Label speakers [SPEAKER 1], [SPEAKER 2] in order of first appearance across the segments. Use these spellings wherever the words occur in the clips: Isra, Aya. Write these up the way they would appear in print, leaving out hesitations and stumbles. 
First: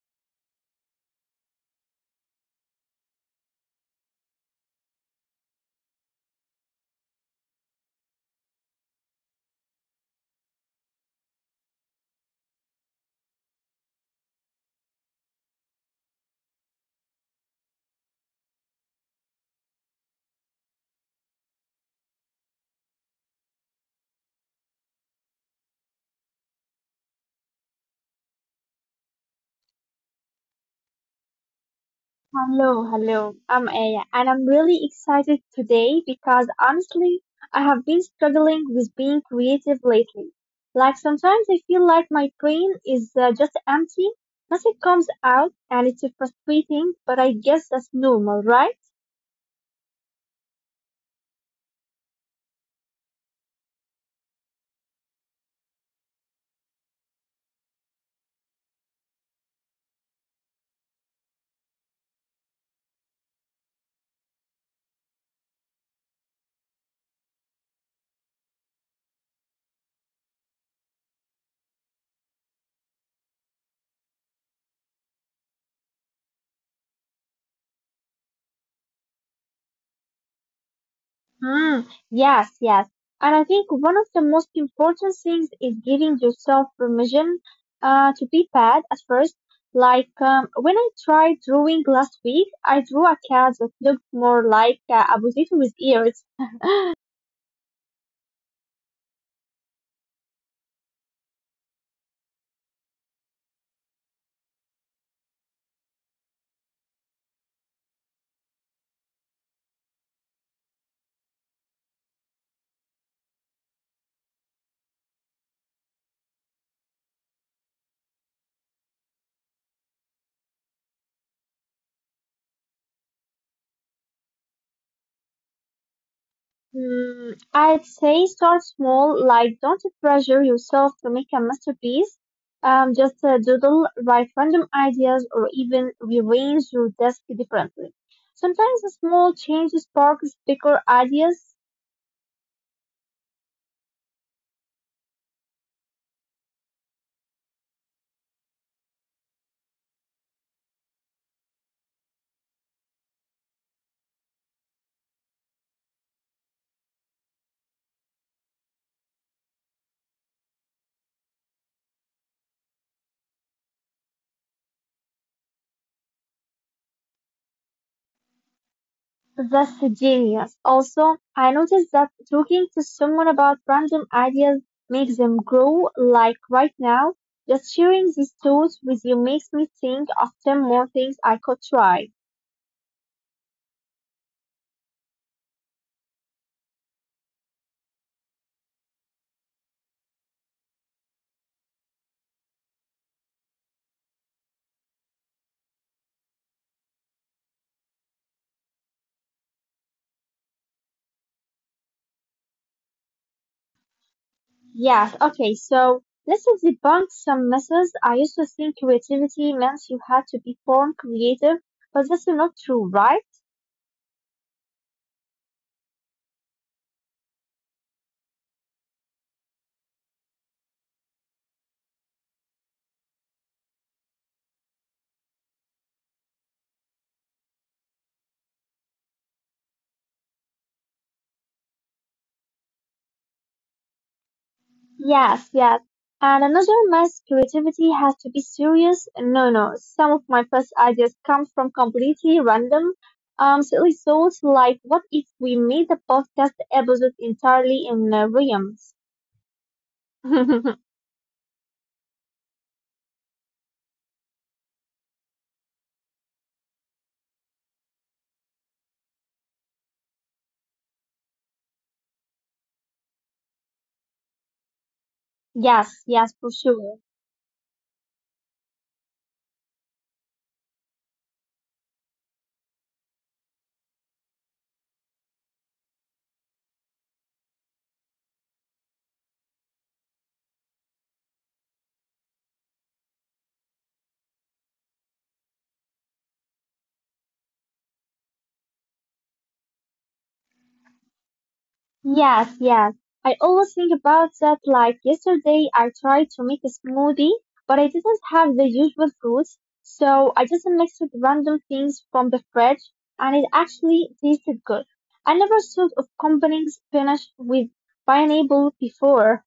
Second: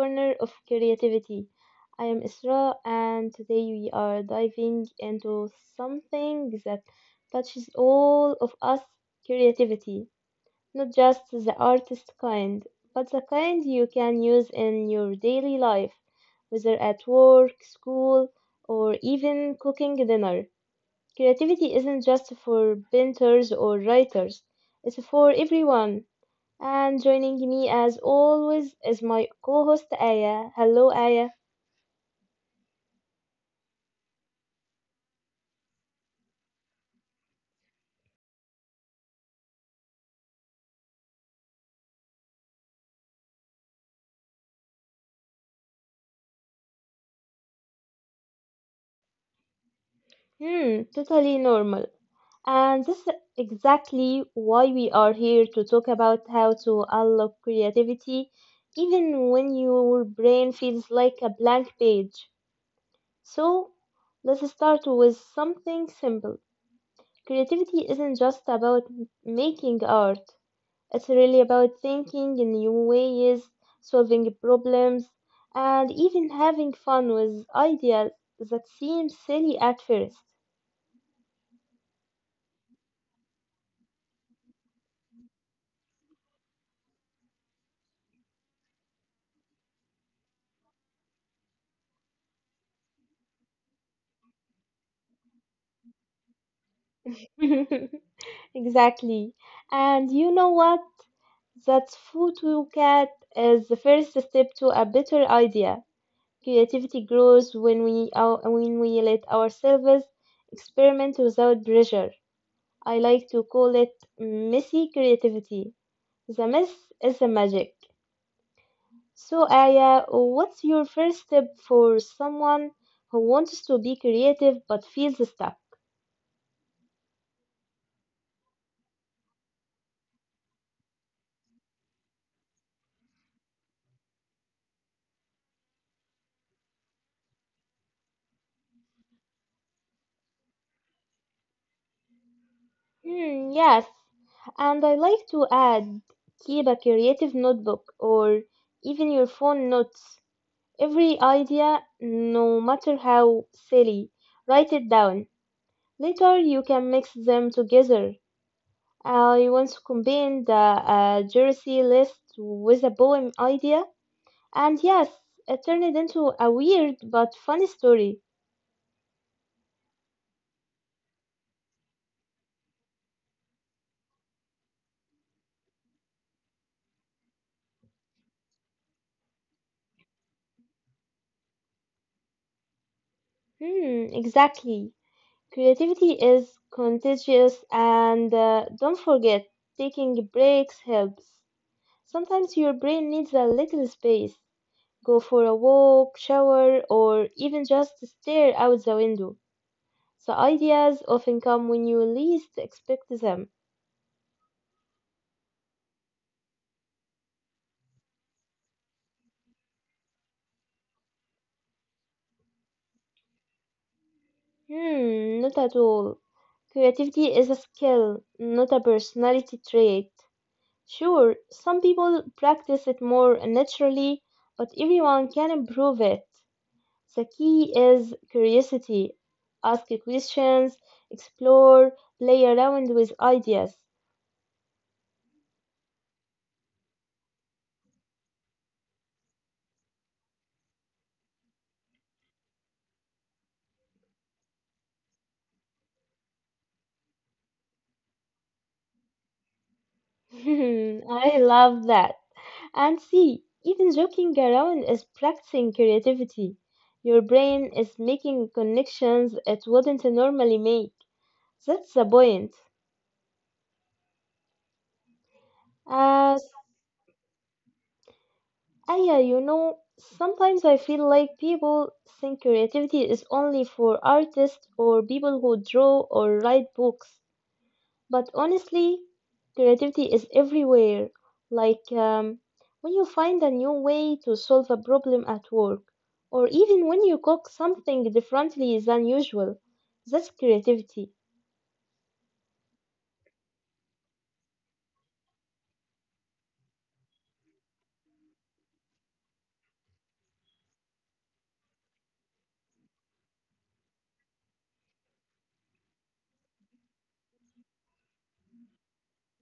[SPEAKER 1] corner of creativity. I am Isra, and today we are diving into something that touches all of us creativity, not just the artist kind, but the kind you can use in your daily life, whether at work, school, or even cooking dinner. Creativity isn't just for painters or writers, it's for everyone and joining me as always is my co host Aya. Hello, Aya.
[SPEAKER 2] Hello, hello. I'm Aya, and I'm really excited today because honestly, I have been struggling with being creative lately. Like sometimes I feel like my brain is just empty, nothing comes out, and it's frustrating, but I guess that's normal, right?
[SPEAKER 1] Hmm, totally normal. And this is exactly why we are here to talk about how to unlock creativity even when your brain feels like a blank page. So, let's start with something simple. Creativity isn't just about making art. It's really about thinking in new ways, solving problems, and even having fun with ideas that seem silly at first.
[SPEAKER 2] Mm, yes, yes. And I think one of the most important things is giving yourself permission to be bad at first. Like when I tried drawing last week, I drew a cat that looked more like a potato with ears.
[SPEAKER 1] Exactly. And you know what? That cat is the first step to a better idea. Creativity grows when when we let ourselves experiment without pressure. I like to call it messy creativity. The mess is the magic. So, Aya, what's your first tip for someone who wants to be creative but feels stuck?
[SPEAKER 2] Mm, I'd say start small, like don't pressure yourself to make a masterpiece. Just doodle, write random ideas, or even rearrange your desk differently. Sometimes a small change sparks bigger ideas.
[SPEAKER 1] Hmm, yes. And I like to add keep a creative notebook or even your phone notes. Every idea, no matter how silly, write it down. Later, you can mix them together. I once combined a jersey list with a poem idea. And yes, it turned into a weird but funny story.
[SPEAKER 2] That's genius. Also, I noticed that talking to someone about random ideas makes them grow. Like right now, just sharing these thoughts with you makes me think of 10 more things I could try.
[SPEAKER 1] Hmm, exactly. Creativity is contagious, and don't forget, taking breaks helps. Sometimes your brain needs a little space. Go for a walk, shower, or even just stare out the window. The ideas often come when you least expect them.
[SPEAKER 2] Yes, okay, so let's debunk some myths. I used to think creativity meant you had to be born creative, but that's not true, right?
[SPEAKER 1] Hmm, not at all. Creativity is a skill, not a personality trait. Sure, some people practice it more naturally, but everyone can improve it. The key is curiosity. Ask questions, explore, play around with ideas.
[SPEAKER 2] Yes, yes. And another myth, creativity has to be serious. No, no. Some of my first ideas come from completely random, silly thoughts like, what if we made the podcast episode entirely in rhymes?
[SPEAKER 1] I love that. And see, even joking around is practicing creativity. Your brain is making connections it wouldn't normally make. That's the point.
[SPEAKER 2] Yes,
[SPEAKER 1] Uh,
[SPEAKER 2] yes, for sure.
[SPEAKER 1] Yeah, you know, sometimes I feel like people think creativity is only for artists or people who draw or write books. But honestly, creativity is everywhere. Like when you find a new way to solve a problem at work, or even when you cook something differently than usual, that's creativity.
[SPEAKER 2] Yes, yes. I always think about that. Like yesterday, I tried to make a smoothie, but I didn't have the usual fruits, so I just mixed with random things from the fridge, and it actually tasted good. I never thought of combining spinach with pineapple before.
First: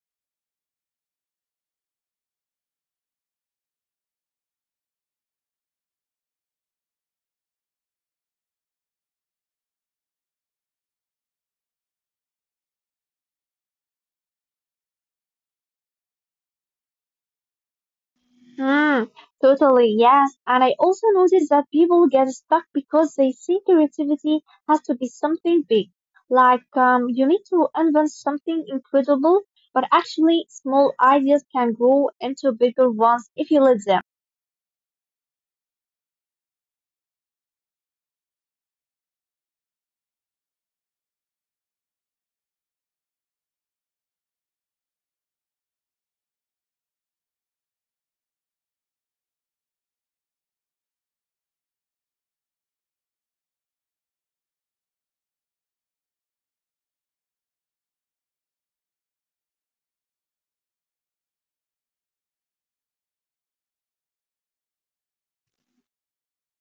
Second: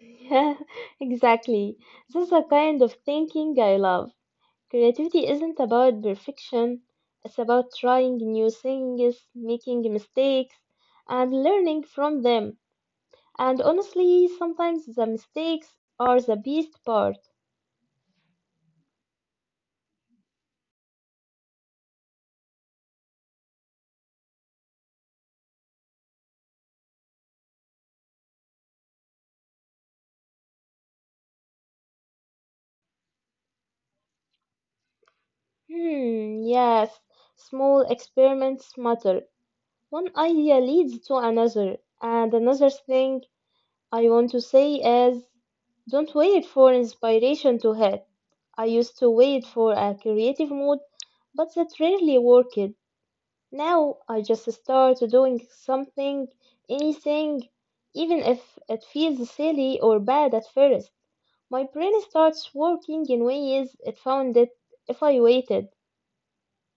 [SPEAKER 1] Yeah, exactly. That's the kind of thinking I love. Creativity isn't about perfection, it's about trying new things, making mistakes, and learning from them. And honestly, sometimes the mistakes are the best part.
[SPEAKER 2] Mm, totally, yes. And I also noticed that people get stuck because they see creativity has to be something big. Like, you need to invent something incredible, but actually, small ideas can grow into bigger ones if you let them.
[SPEAKER 1] Hmm, yes, small experiments matter. One idea leads to another, and another thing I want to say is don't wait for inspiration to hit. I used to wait for a creative mood, but that rarely worked. Now I just start doing something, anything, even if it feels silly or bad at first. My brain starts working in ways it found it if I waited.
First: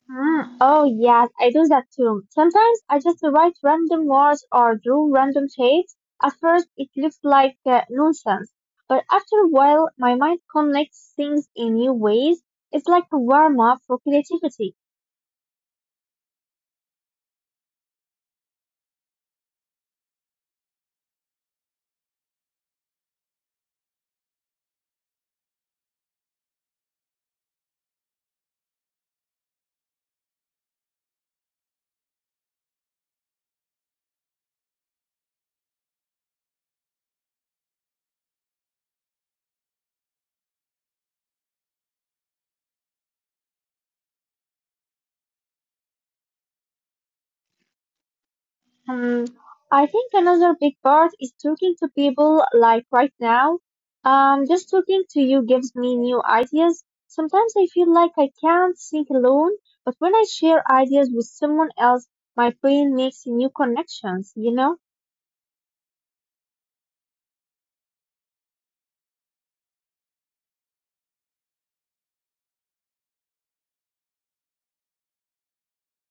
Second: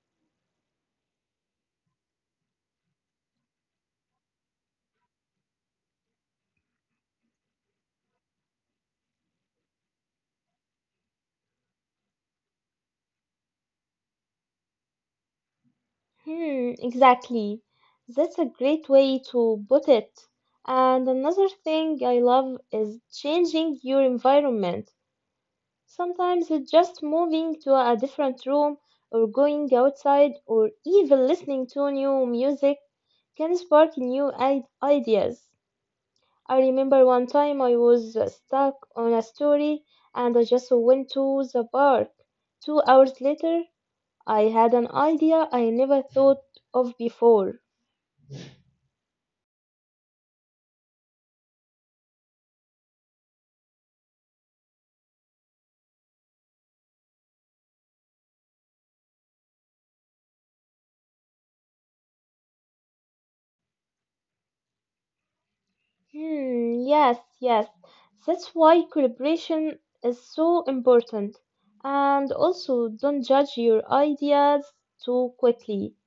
[SPEAKER 2] Mm, oh yes, I do that too. Sometimes I just write random words or draw random shapes. At first, it looks like nonsense, but after a while, my mind connects things in new ways. It's like a warm up for creativity.
[SPEAKER 1] Hmm, exactly. That's a great way to put it. And another thing I love is changing your environment. Sometimes it's just moving to a different room or going outside or even listening to new music can spark ideas. I remember one time I was stuck on a story and I just went to the park. 2 hours later, I had an idea I never thought of before.
[SPEAKER 2] Hmm, I think another big part is talking to people like right now. Just talking to you gives me new ideas. Sometimes I feel like I can't think alone, but when I share ideas with someone else, my brain makes new connections, you know?
[SPEAKER 1] Hmm, yes, yes. That's why collaboration is so important. And also, don't judge your ideas too quickly.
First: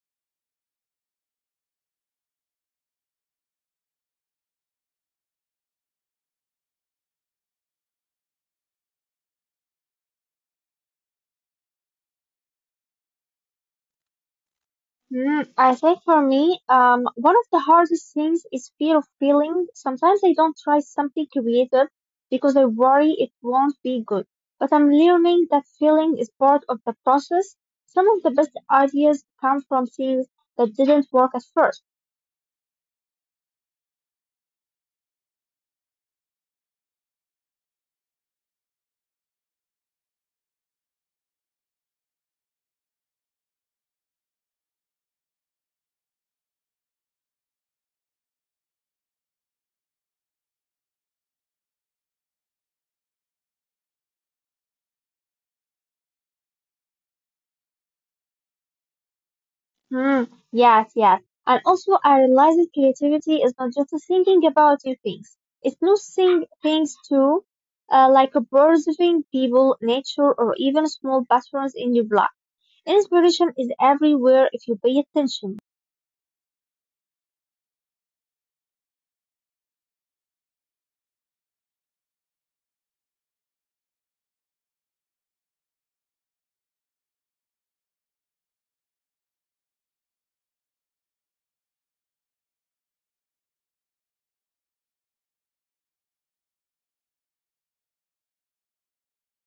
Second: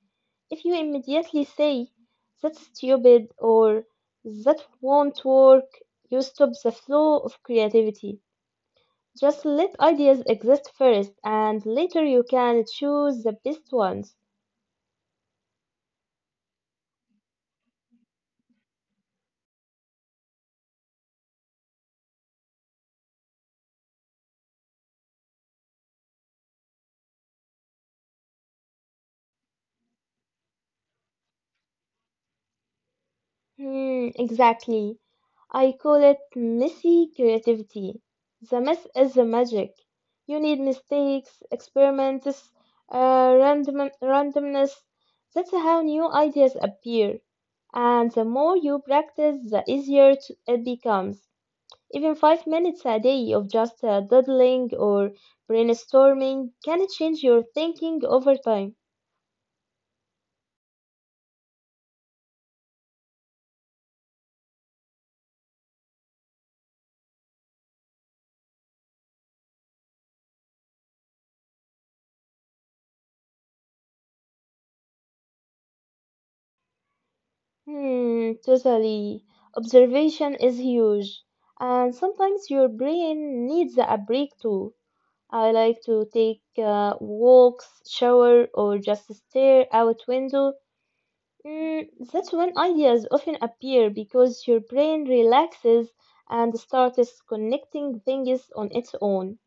[SPEAKER 1] If you immediately say, that's stupid or that won't work, you stop the flow of creativity. Just let ideas exist first, and later you can choose the best ones.
[SPEAKER 2] Mm, I think for me, one of the hardest things is fear of failing. Sometimes I don't try something creative because I worry it won't be good. But I'm learning that failing is part of the process. Some of the best ideas come from things that didn't work at first.
[SPEAKER 1] Hmm, exactly. I call it messy creativity. The mess is the magic. You need mistakes, experiments, randomness. That's how new ideas appear. And the more you practice, the easier it becomes. Even 5 minutes a day of just doodling or brainstorming can change your thinking over time.
[SPEAKER 2] Mm, yes, yes. And also, I realize that creativity is not just thinking about new things. It's noticing things too, like observing people, nature, or even small patterns in your life. Inspiration is everywhere if you pay attention.
[SPEAKER 1] Hmm, totally. Observation is huge, and sometimes your brain needs a break too. I like to take walks, shower, or just stare out window. Mm, that's when ideas often appear because your brain relaxes and starts connecting things on its own.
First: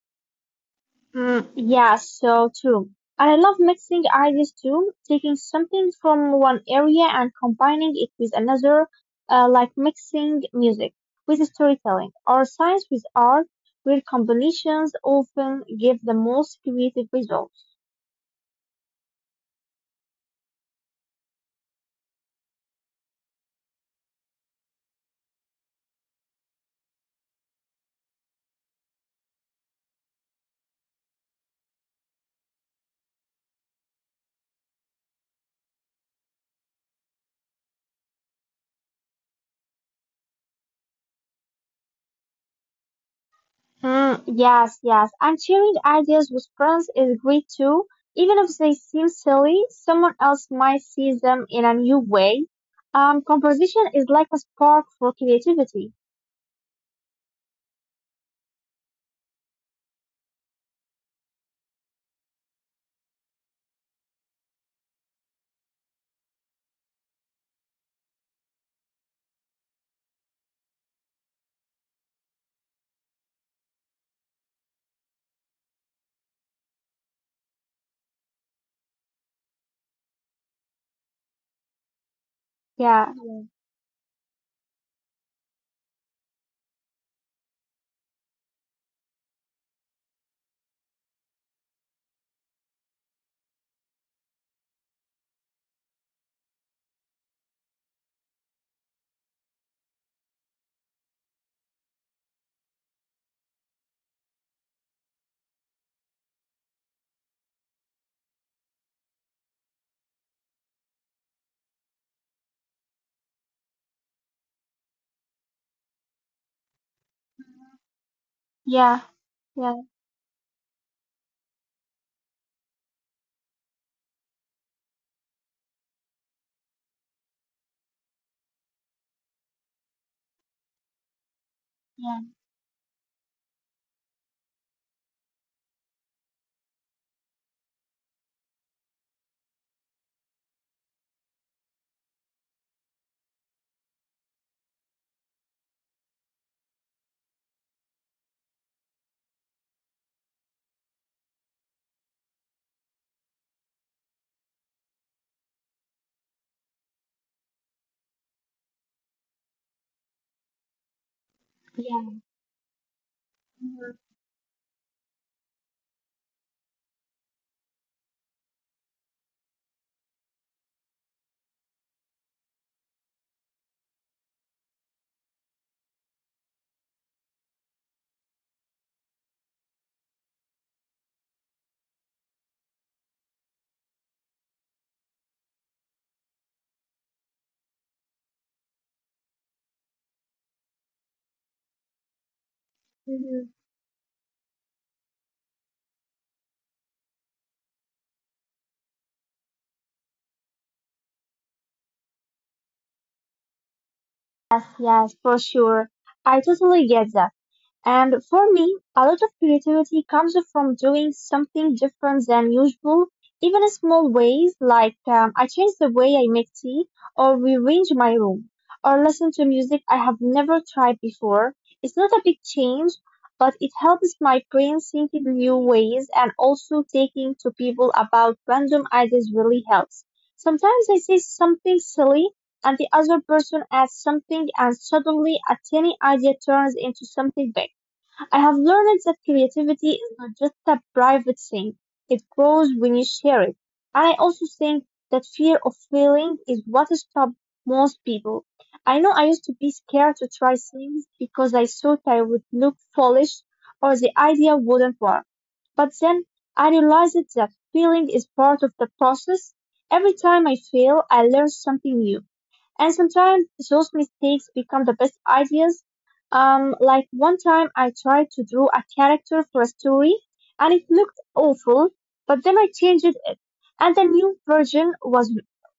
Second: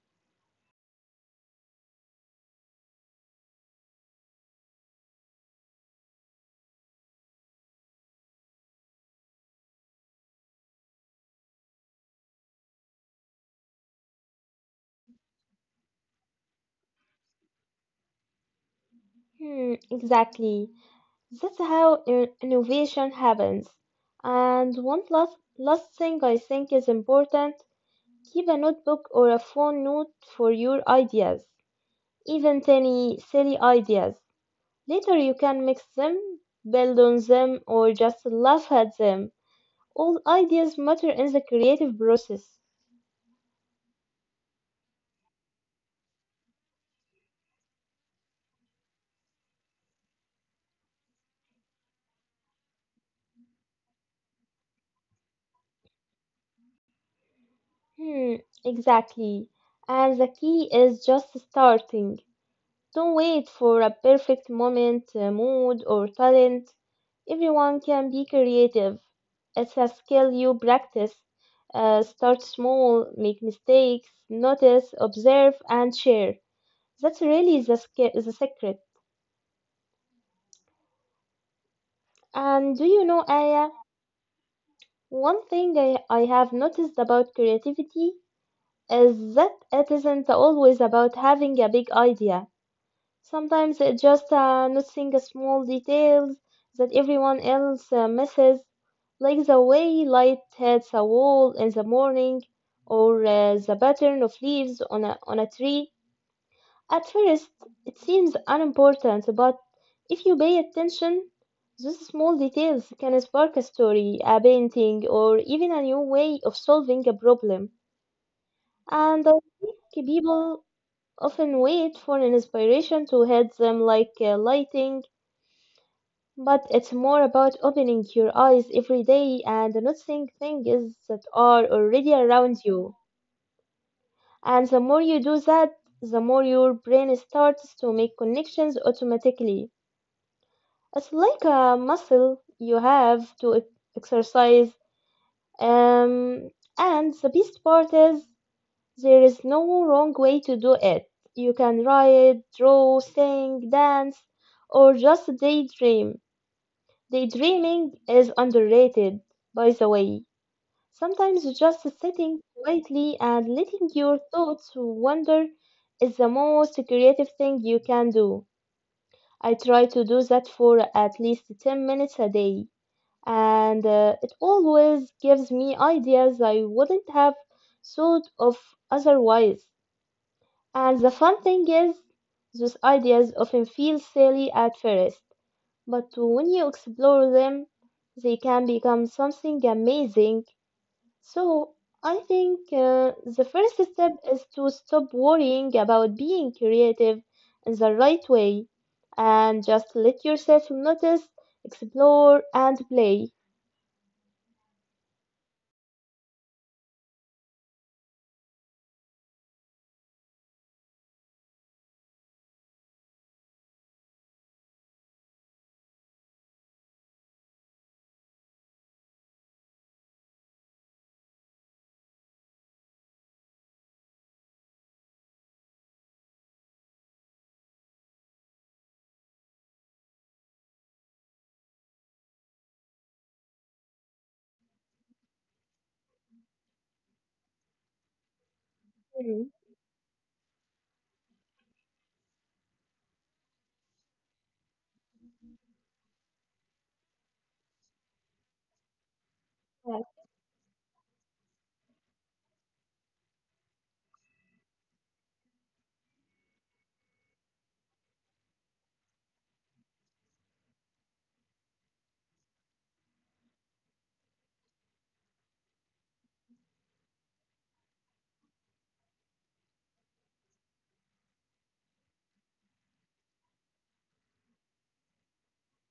[SPEAKER 2] Mm, yeah, so true. I love mixing ideas too, taking something from one area and combining it with another, like mixing music with storytelling or science with art, where combinations often give the most creative results.
[SPEAKER 1] Hmm, exactly. That's how innovation happens. And one last thing I think is important. Keep a notebook or a phone note for your ideas, even tiny, silly ideas. Later you can mix them, build on them, or just laugh at them. All ideas matter in the creative process.
[SPEAKER 2] Mm, yes, yes. And sharing ideas with friends is great too. Even if they seem silly, someone else might see them in a new way. Composition is like a spark for creativity.
[SPEAKER 1] Hmm, exactly. And the key is just starting. Don't wait for a perfect moment, mood, or talent. Everyone can be creative. It's a skill you practice. Start small, make mistakes, notice, observe, and share. That's really the secret. And do you know,
[SPEAKER 2] Yeah,
[SPEAKER 1] Aya, one thing I have noticed about creativity is that it isn't always about having a big idea. Sometimes it's just noticing the small details that everyone else misses, like the way light hits a wall in the morning or the pattern of leaves on on a tree. At first, it seems unimportant, but if you pay attention, those small details can spark a story, a painting, or even a new way of solving a problem.
[SPEAKER 2] yeah,
[SPEAKER 1] And I think
[SPEAKER 2] yeah,
[SPEAKER 1] people often wait for an inspiration to hit them like lighting, but it's more about opening your eyes every day and noticing things that are already
[SPEAKER 2] yeah,
[SPEAKER 1] around you. And the more you do that, the more your brain starts to make connections automatically. It's like a muscle you have to exercise. Um, and the best part is there is no wrong way to do it. You can write, draw, sing, dance, or just daydream. Daydreaming is underrated, by the way. Sometimes just
[SPEAKER 2] yeah.
[SPEAKER 1] sitting quietly and letting
[SPEAKER 2] Mhm,
[SPEAKER 1] your thoughts wander is the most creative thing you can do. I try to do that for at least 10 minutes a day, and it always gives me ideas I wouldn't have thought of otherwise. And the fun thing is, those ideas often feel silly at first, but when you explore them, they can become something amazing. So, I think the
[SPEAKER 2] mhm.
[SPEAKER 1] first step is to stop worrying about being creative in the right way and just let yourself notice, explore, and play.
[SPEAKER 2] Yes, yes, for sure. I totally get that. And for me, a lot of creativity comes from doing something different than usual, even in small ways, like I change the way I make tea, or rearrange my room, or listen to music I have never tried before. It's not a big change, but it helps my brain think in new ways, and also talking to people about random ideas really helps. Sometimes I say something silly, and the other person adds something and suddenly a tiny idea turns into something big. I have learned that
[SPEAKER 1] Hmm,
[SPEAKER 2] creativity is not just a private thing. It grows when you share it. And I also think that fear of failing is what stops most people. I know I used to be
[SPEAKER 1] yes.
[SPEAKER 2] scared to try things because I thought I would look foolish or the idea wouldn't work. But then I realized that feeling is part of the process. Every time I fail, I learn something new. And sometimes those mistakes become the best ideas. Like one time I tried to draw a character for a story and it looked awful, but then I changed it and the new version was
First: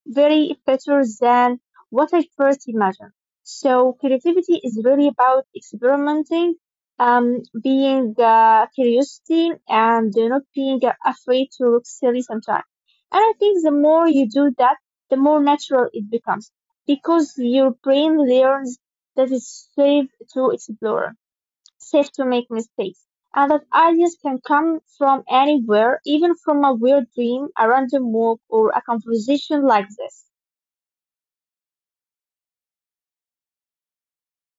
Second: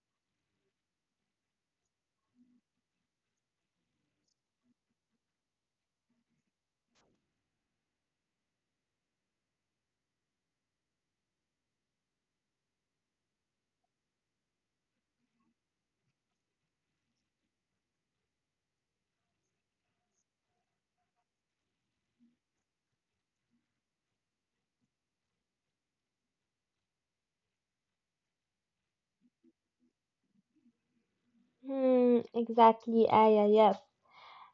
[SPEAKER 2] very better than what I first imagined. So creativity is really about experimenting, being curiosity and not being afraid to look silly sometimes. And I think the more you do that, the more natural it becomes because your brain learns that it's safe to explore, safe to make mistakes, and that ideas can come from anywhere, even from a weird dream, a random walk, or a conversation like this.
[SPEAKER 1] Hmm, exactly, Aya, yes.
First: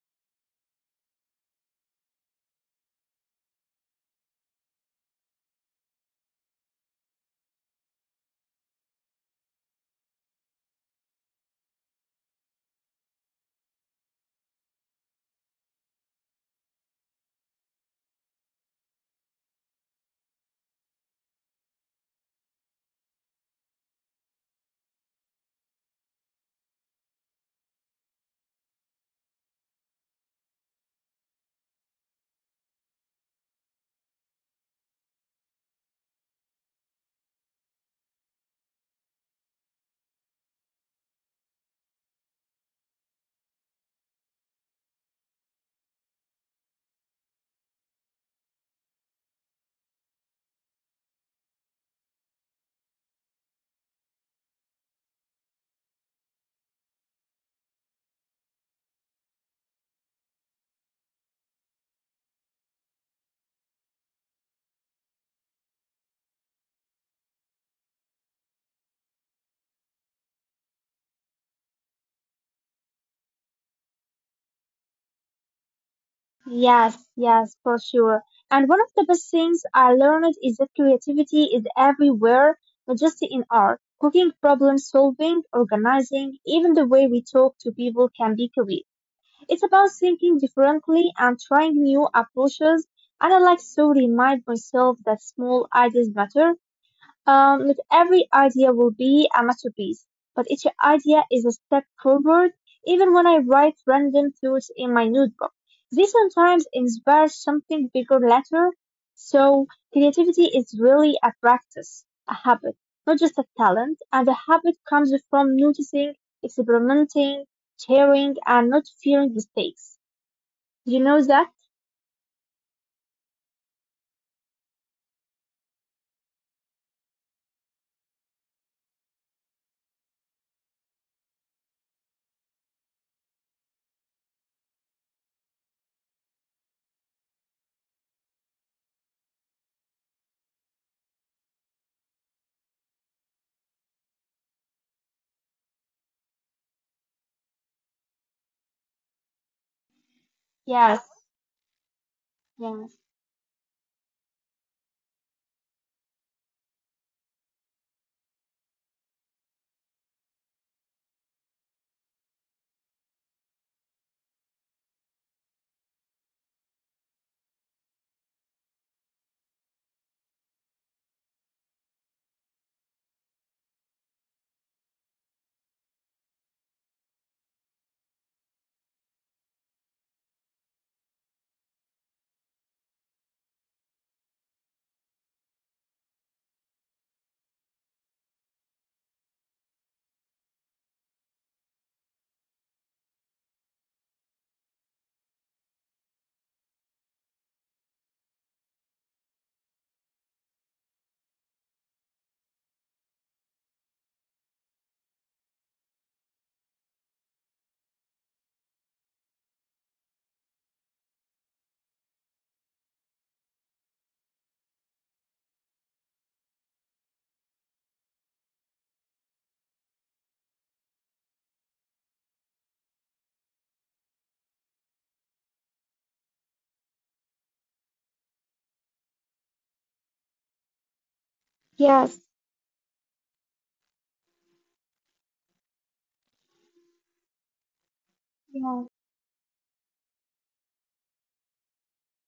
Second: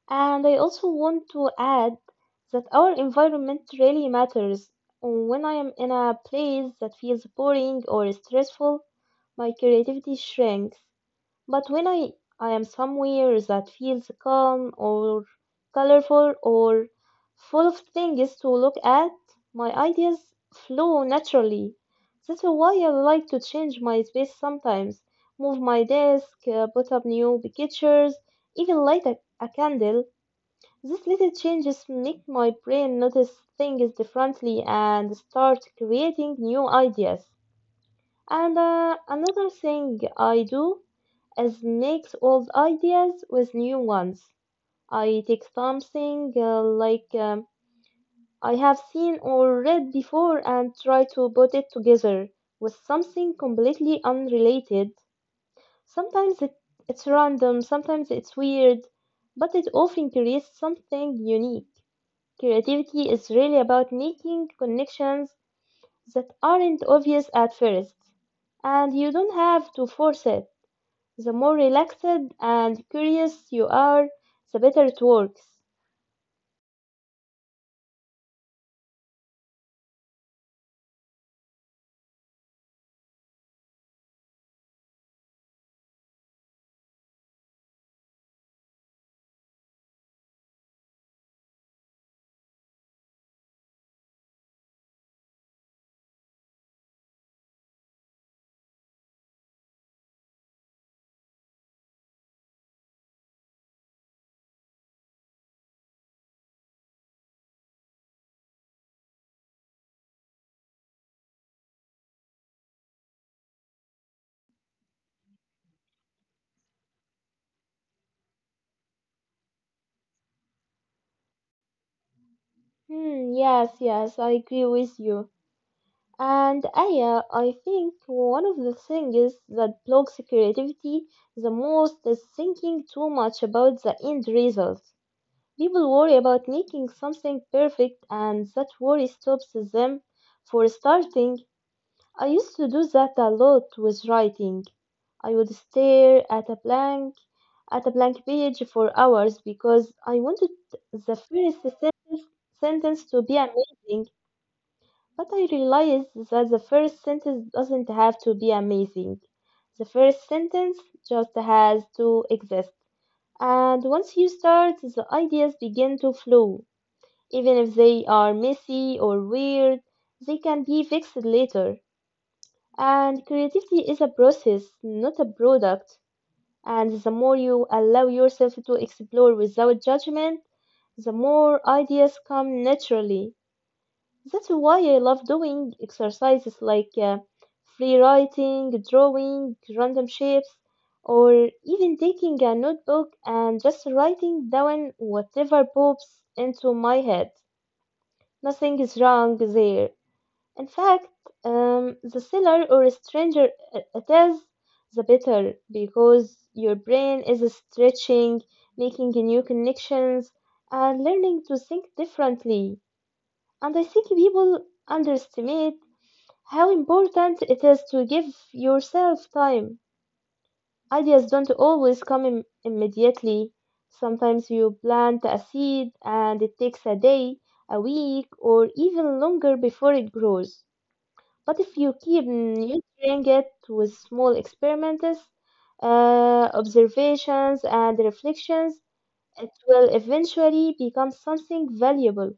[SPEAKER 1] And I also want to add that our environment really matters. When I am in a place that feels boring or stressful, my creativity shrinks. But when I am somewhere that feels calm or colorful or full of things to look at, my ideas flow naturally. That's why I like to change my space sometimes, move my desk, put up new pictures, even light a candle. These little changes make my brain notice things differently and start creating new ideas. And another thing I do is mix old ideas with new ones. I take something I have seen or read before and try to put it together with something completely unrelated. Sometimes it's random, sometimes it's weird, but it often creates something unique. Creativity is really about making connections that aren't obvious at first, and you don't have to force it. The more relaxed and curious you are, the better it works.
[SPEAKER 2] Yes, yes, for sure. And one of the best things I learned is that creativity is everywhere, not just in art. Cooking, problem solving, organizing, even the way we talk to people can be creative. It's about thinking differently and trying new approaches, and I like to remind myself that small ideas matter. Not every idea will be a masterpiece, but each idea is a step forward. Even when I write random thoughts in my notebook, they sometimes inspire something bigger later. So creativity is really a practice, a habit, not just a talent. And the habit comes from noticing, experimenting, sharing, and not fearing mistakes. Do you know that?
[SPEAKER 1] Hmm, yes, yes, I agree with you. And Aya, I think one of the things that blocks creativity the most is thinking too much about the end result. People worry about making something perfect, and that worry stops them. For starting, I used to do that a lot with writing. I would stare at a blank page for hours because I wanted
[SPEAKER 2] Yes.
[SPEAKER 1] the first sentence, sentence
[SPEAKER 2] Yes.
[SPEAKER 1] to be amazing, but I realized that the first sentence doesn't have to be amazing. The first sentence just has to exist. And once you start, the ideas begin to flow. Even if they are messy or weird, they can be fixed later. And creativity is a process, not a product. And the more you allow yourself to explore without judgment, the more ideas come naturally. That's why I love doing exercises like free writing, drawing random shapes, or even taking a notebook and just writing down whatever pops into my head. Nothing is wrong there. In fact, the sillier or stranger it is, the better, because your brain is stretching, making new connections, and learning to think differently. And I think people underestimate how important it is to give yourself time. Ideas don't always come immediately. Sometimes you plant a seed and it takes a day, a week, or even longer before it grows. But if you keep
[SPEAKER 2] Yes.
[SPEAKER 1] nurturing it with small experiments, observations, and reflections,
[SPEAKER 2] Yes,
[SPEAKER 1] it will eventually become something valuable.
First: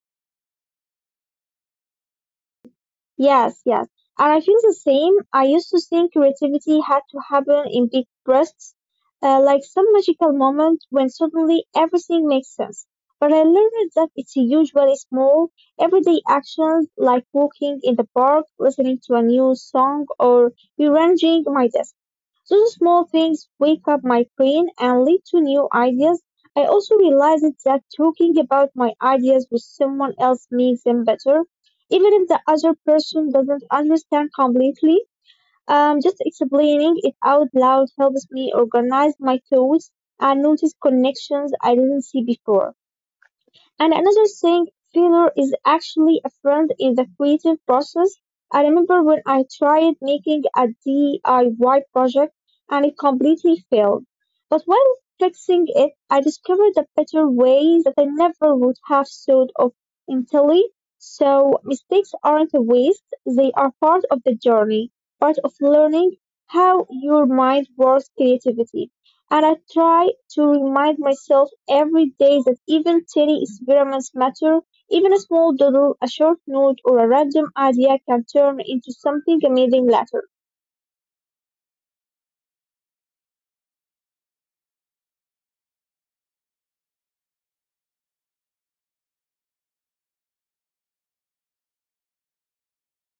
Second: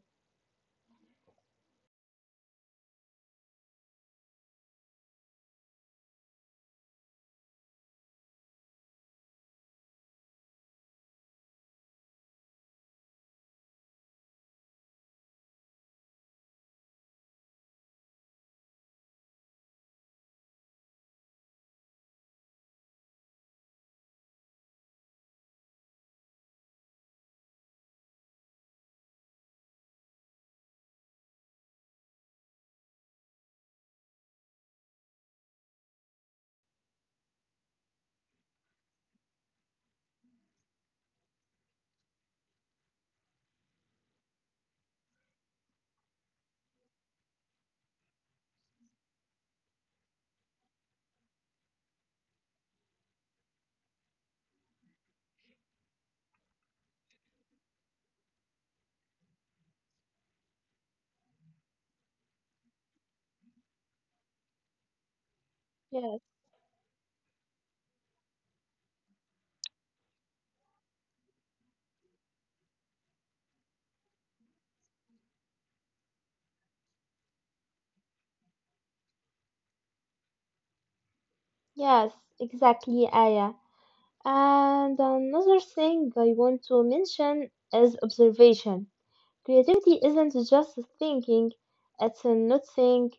[SPEAKER 2] yes, yes. And I feel the same. I used to think creativity had to happen in big bursts, like some magical moment when suddenly everything makes sense. But I learned that it's usually small, everyday actions like walking in the park, listening to a new song, or rearranging my desk. Those small things wake up my brain and lead to new ideas. I also realized that talking about my ideas with someone else makes them better. Even if the other person doesn't understand completely, just explaining it out loud helps me organize my thoughts and notice connections I didn't see before. And another thing, failure is actually a friend in the creative process. I remember when I tried making a DIY project and it completely failed. But while fixing it, I discovered a better way that I never would have thought of initially. So mistakes aren't a waste, they are part of the journey, part of learning
[SPEAKER 1] Yes,
[SPEAKER 2] how your mind works creativity. And I try to remind myself every day that even tiny experiments matter. Even a small doodle, a short note, or a random idea can turn into something amazing later.
[SPEAKER 1] yes, exactly, Aya. And another thing I want to mention is observation. Creativity isn't just thinking, it's noticing.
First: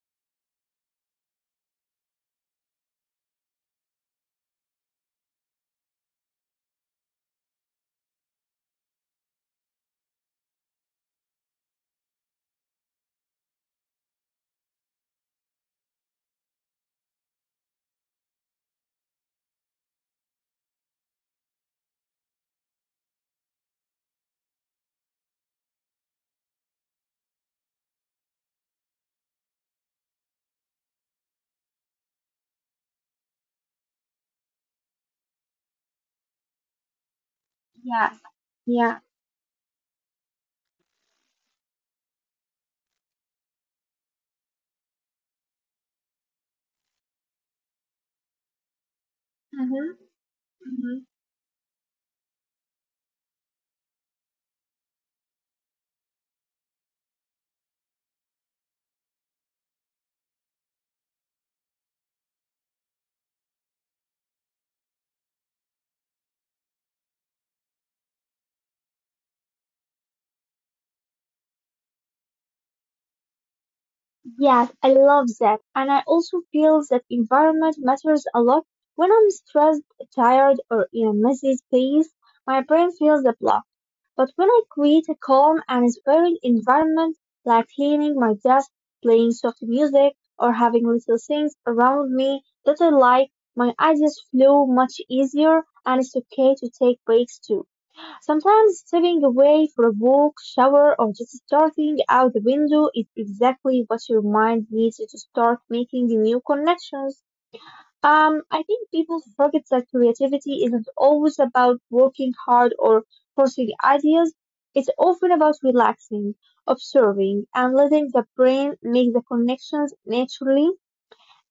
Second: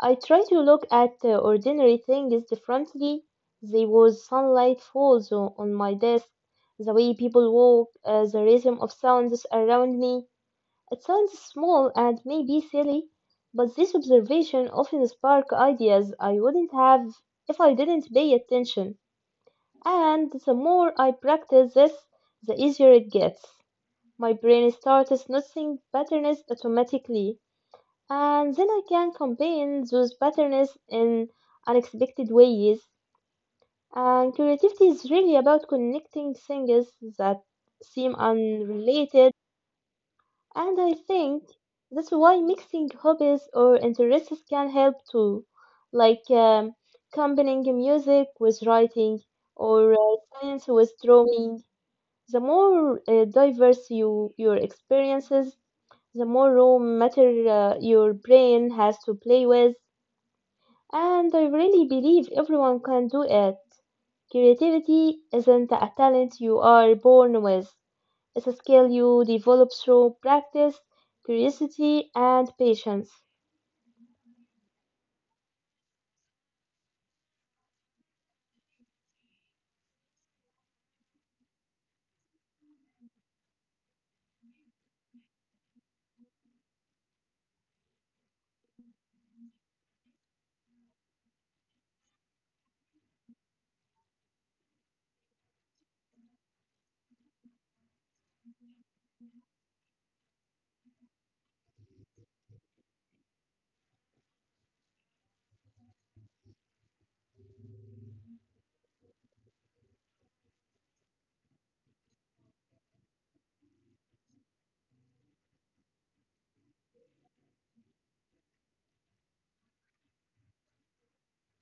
[SPEAKER 1] I try to look at ordinary things differently. There was sunlight falls on my desk, the way people walk, the rhythm of sounds around me. It sounds small and maybe silly, but this observation often spark ideas I wouldn't have if I didn't pay attention. And the more I practice this, the easier it gets. My brain starts noticing patterns automatically, and then I can combine those patterns in unexpected ways. And creativity is really about connecting things that
[SPEAKER 2] Yeah,
[SPEAKER 1] seem
[SPEAKER 2] yeah.
[SPEAKER 1] unrelated, and I think that's why mixing hobbies or interests can help too, like combining music with writing
[SPEAKER 2] Mm-hmm.
[SPEAKER 1] or science with
[SPEAKER 2] Mm-hmm.
[SPEAKER 1] drawing. The more diverse you your experiences, the more raw matter your brain has to play with. And I really believe everyone can do it. Creativity isn't a talent you are born with, it's a skill you develop through practice, curiosity, and patience.
[SPEAKER 2] Yes, I love that. And I also feel that environment matters a lot. When I'm stressed, tired, or in a messy space, my brain feels the block. But when I create a calm and inspiring environment, like cleaning my desk, playing soft music, or having little things around me that I like, my ideas flow much easier and it's okay to take breaks too. Sometimes stepping away for a walk, shower, or just starting out the window is exactly what your mind needs to start making new connections. I think people forget that creativity isn't always about working hard or forcing ideas. It's often about relaxing, observing, and letting the brain make the connections naturally.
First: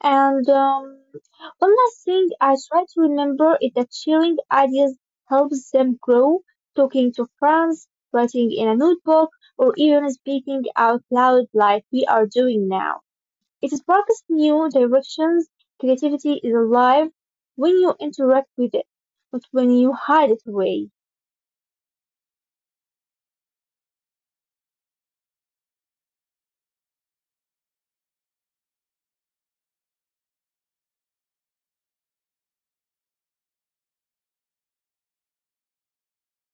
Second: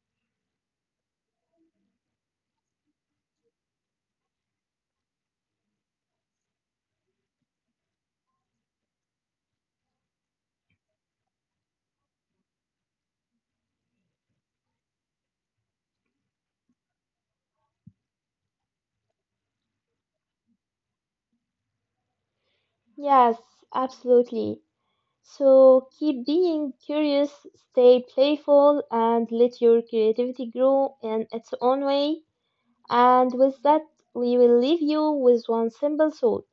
[SPEAKER 2] And one last thing I try to remember is that sharing ideas helps them grow. Talking to friends, writing in a notebook, or even speaking out loud like we are doing now. It sparks new directions, creativity is alive when you interact with it, not when you hide it away.
[SPEAKER 1] Yes, absolutely. So keep being curious, stay playful, and let your creativity grow in its own way. And with that, we will leave you with one simple thought.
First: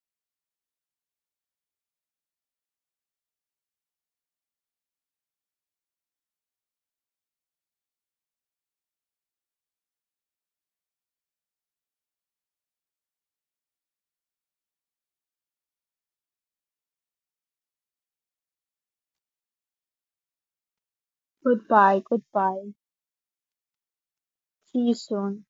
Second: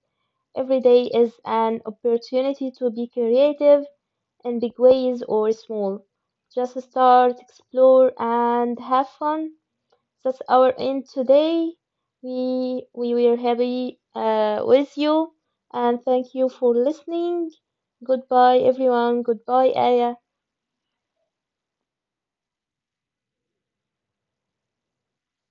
[SPEAKER 1] Every day is an opportunity to be creative in big ways or small. Just start, explore, and have fun. That's our end today. We were happy with you, and thank you for listening. Goodbye, everyone. Goodbye, Aya.
[SPEAKER 2] Goodbye, goodbye. See you soon.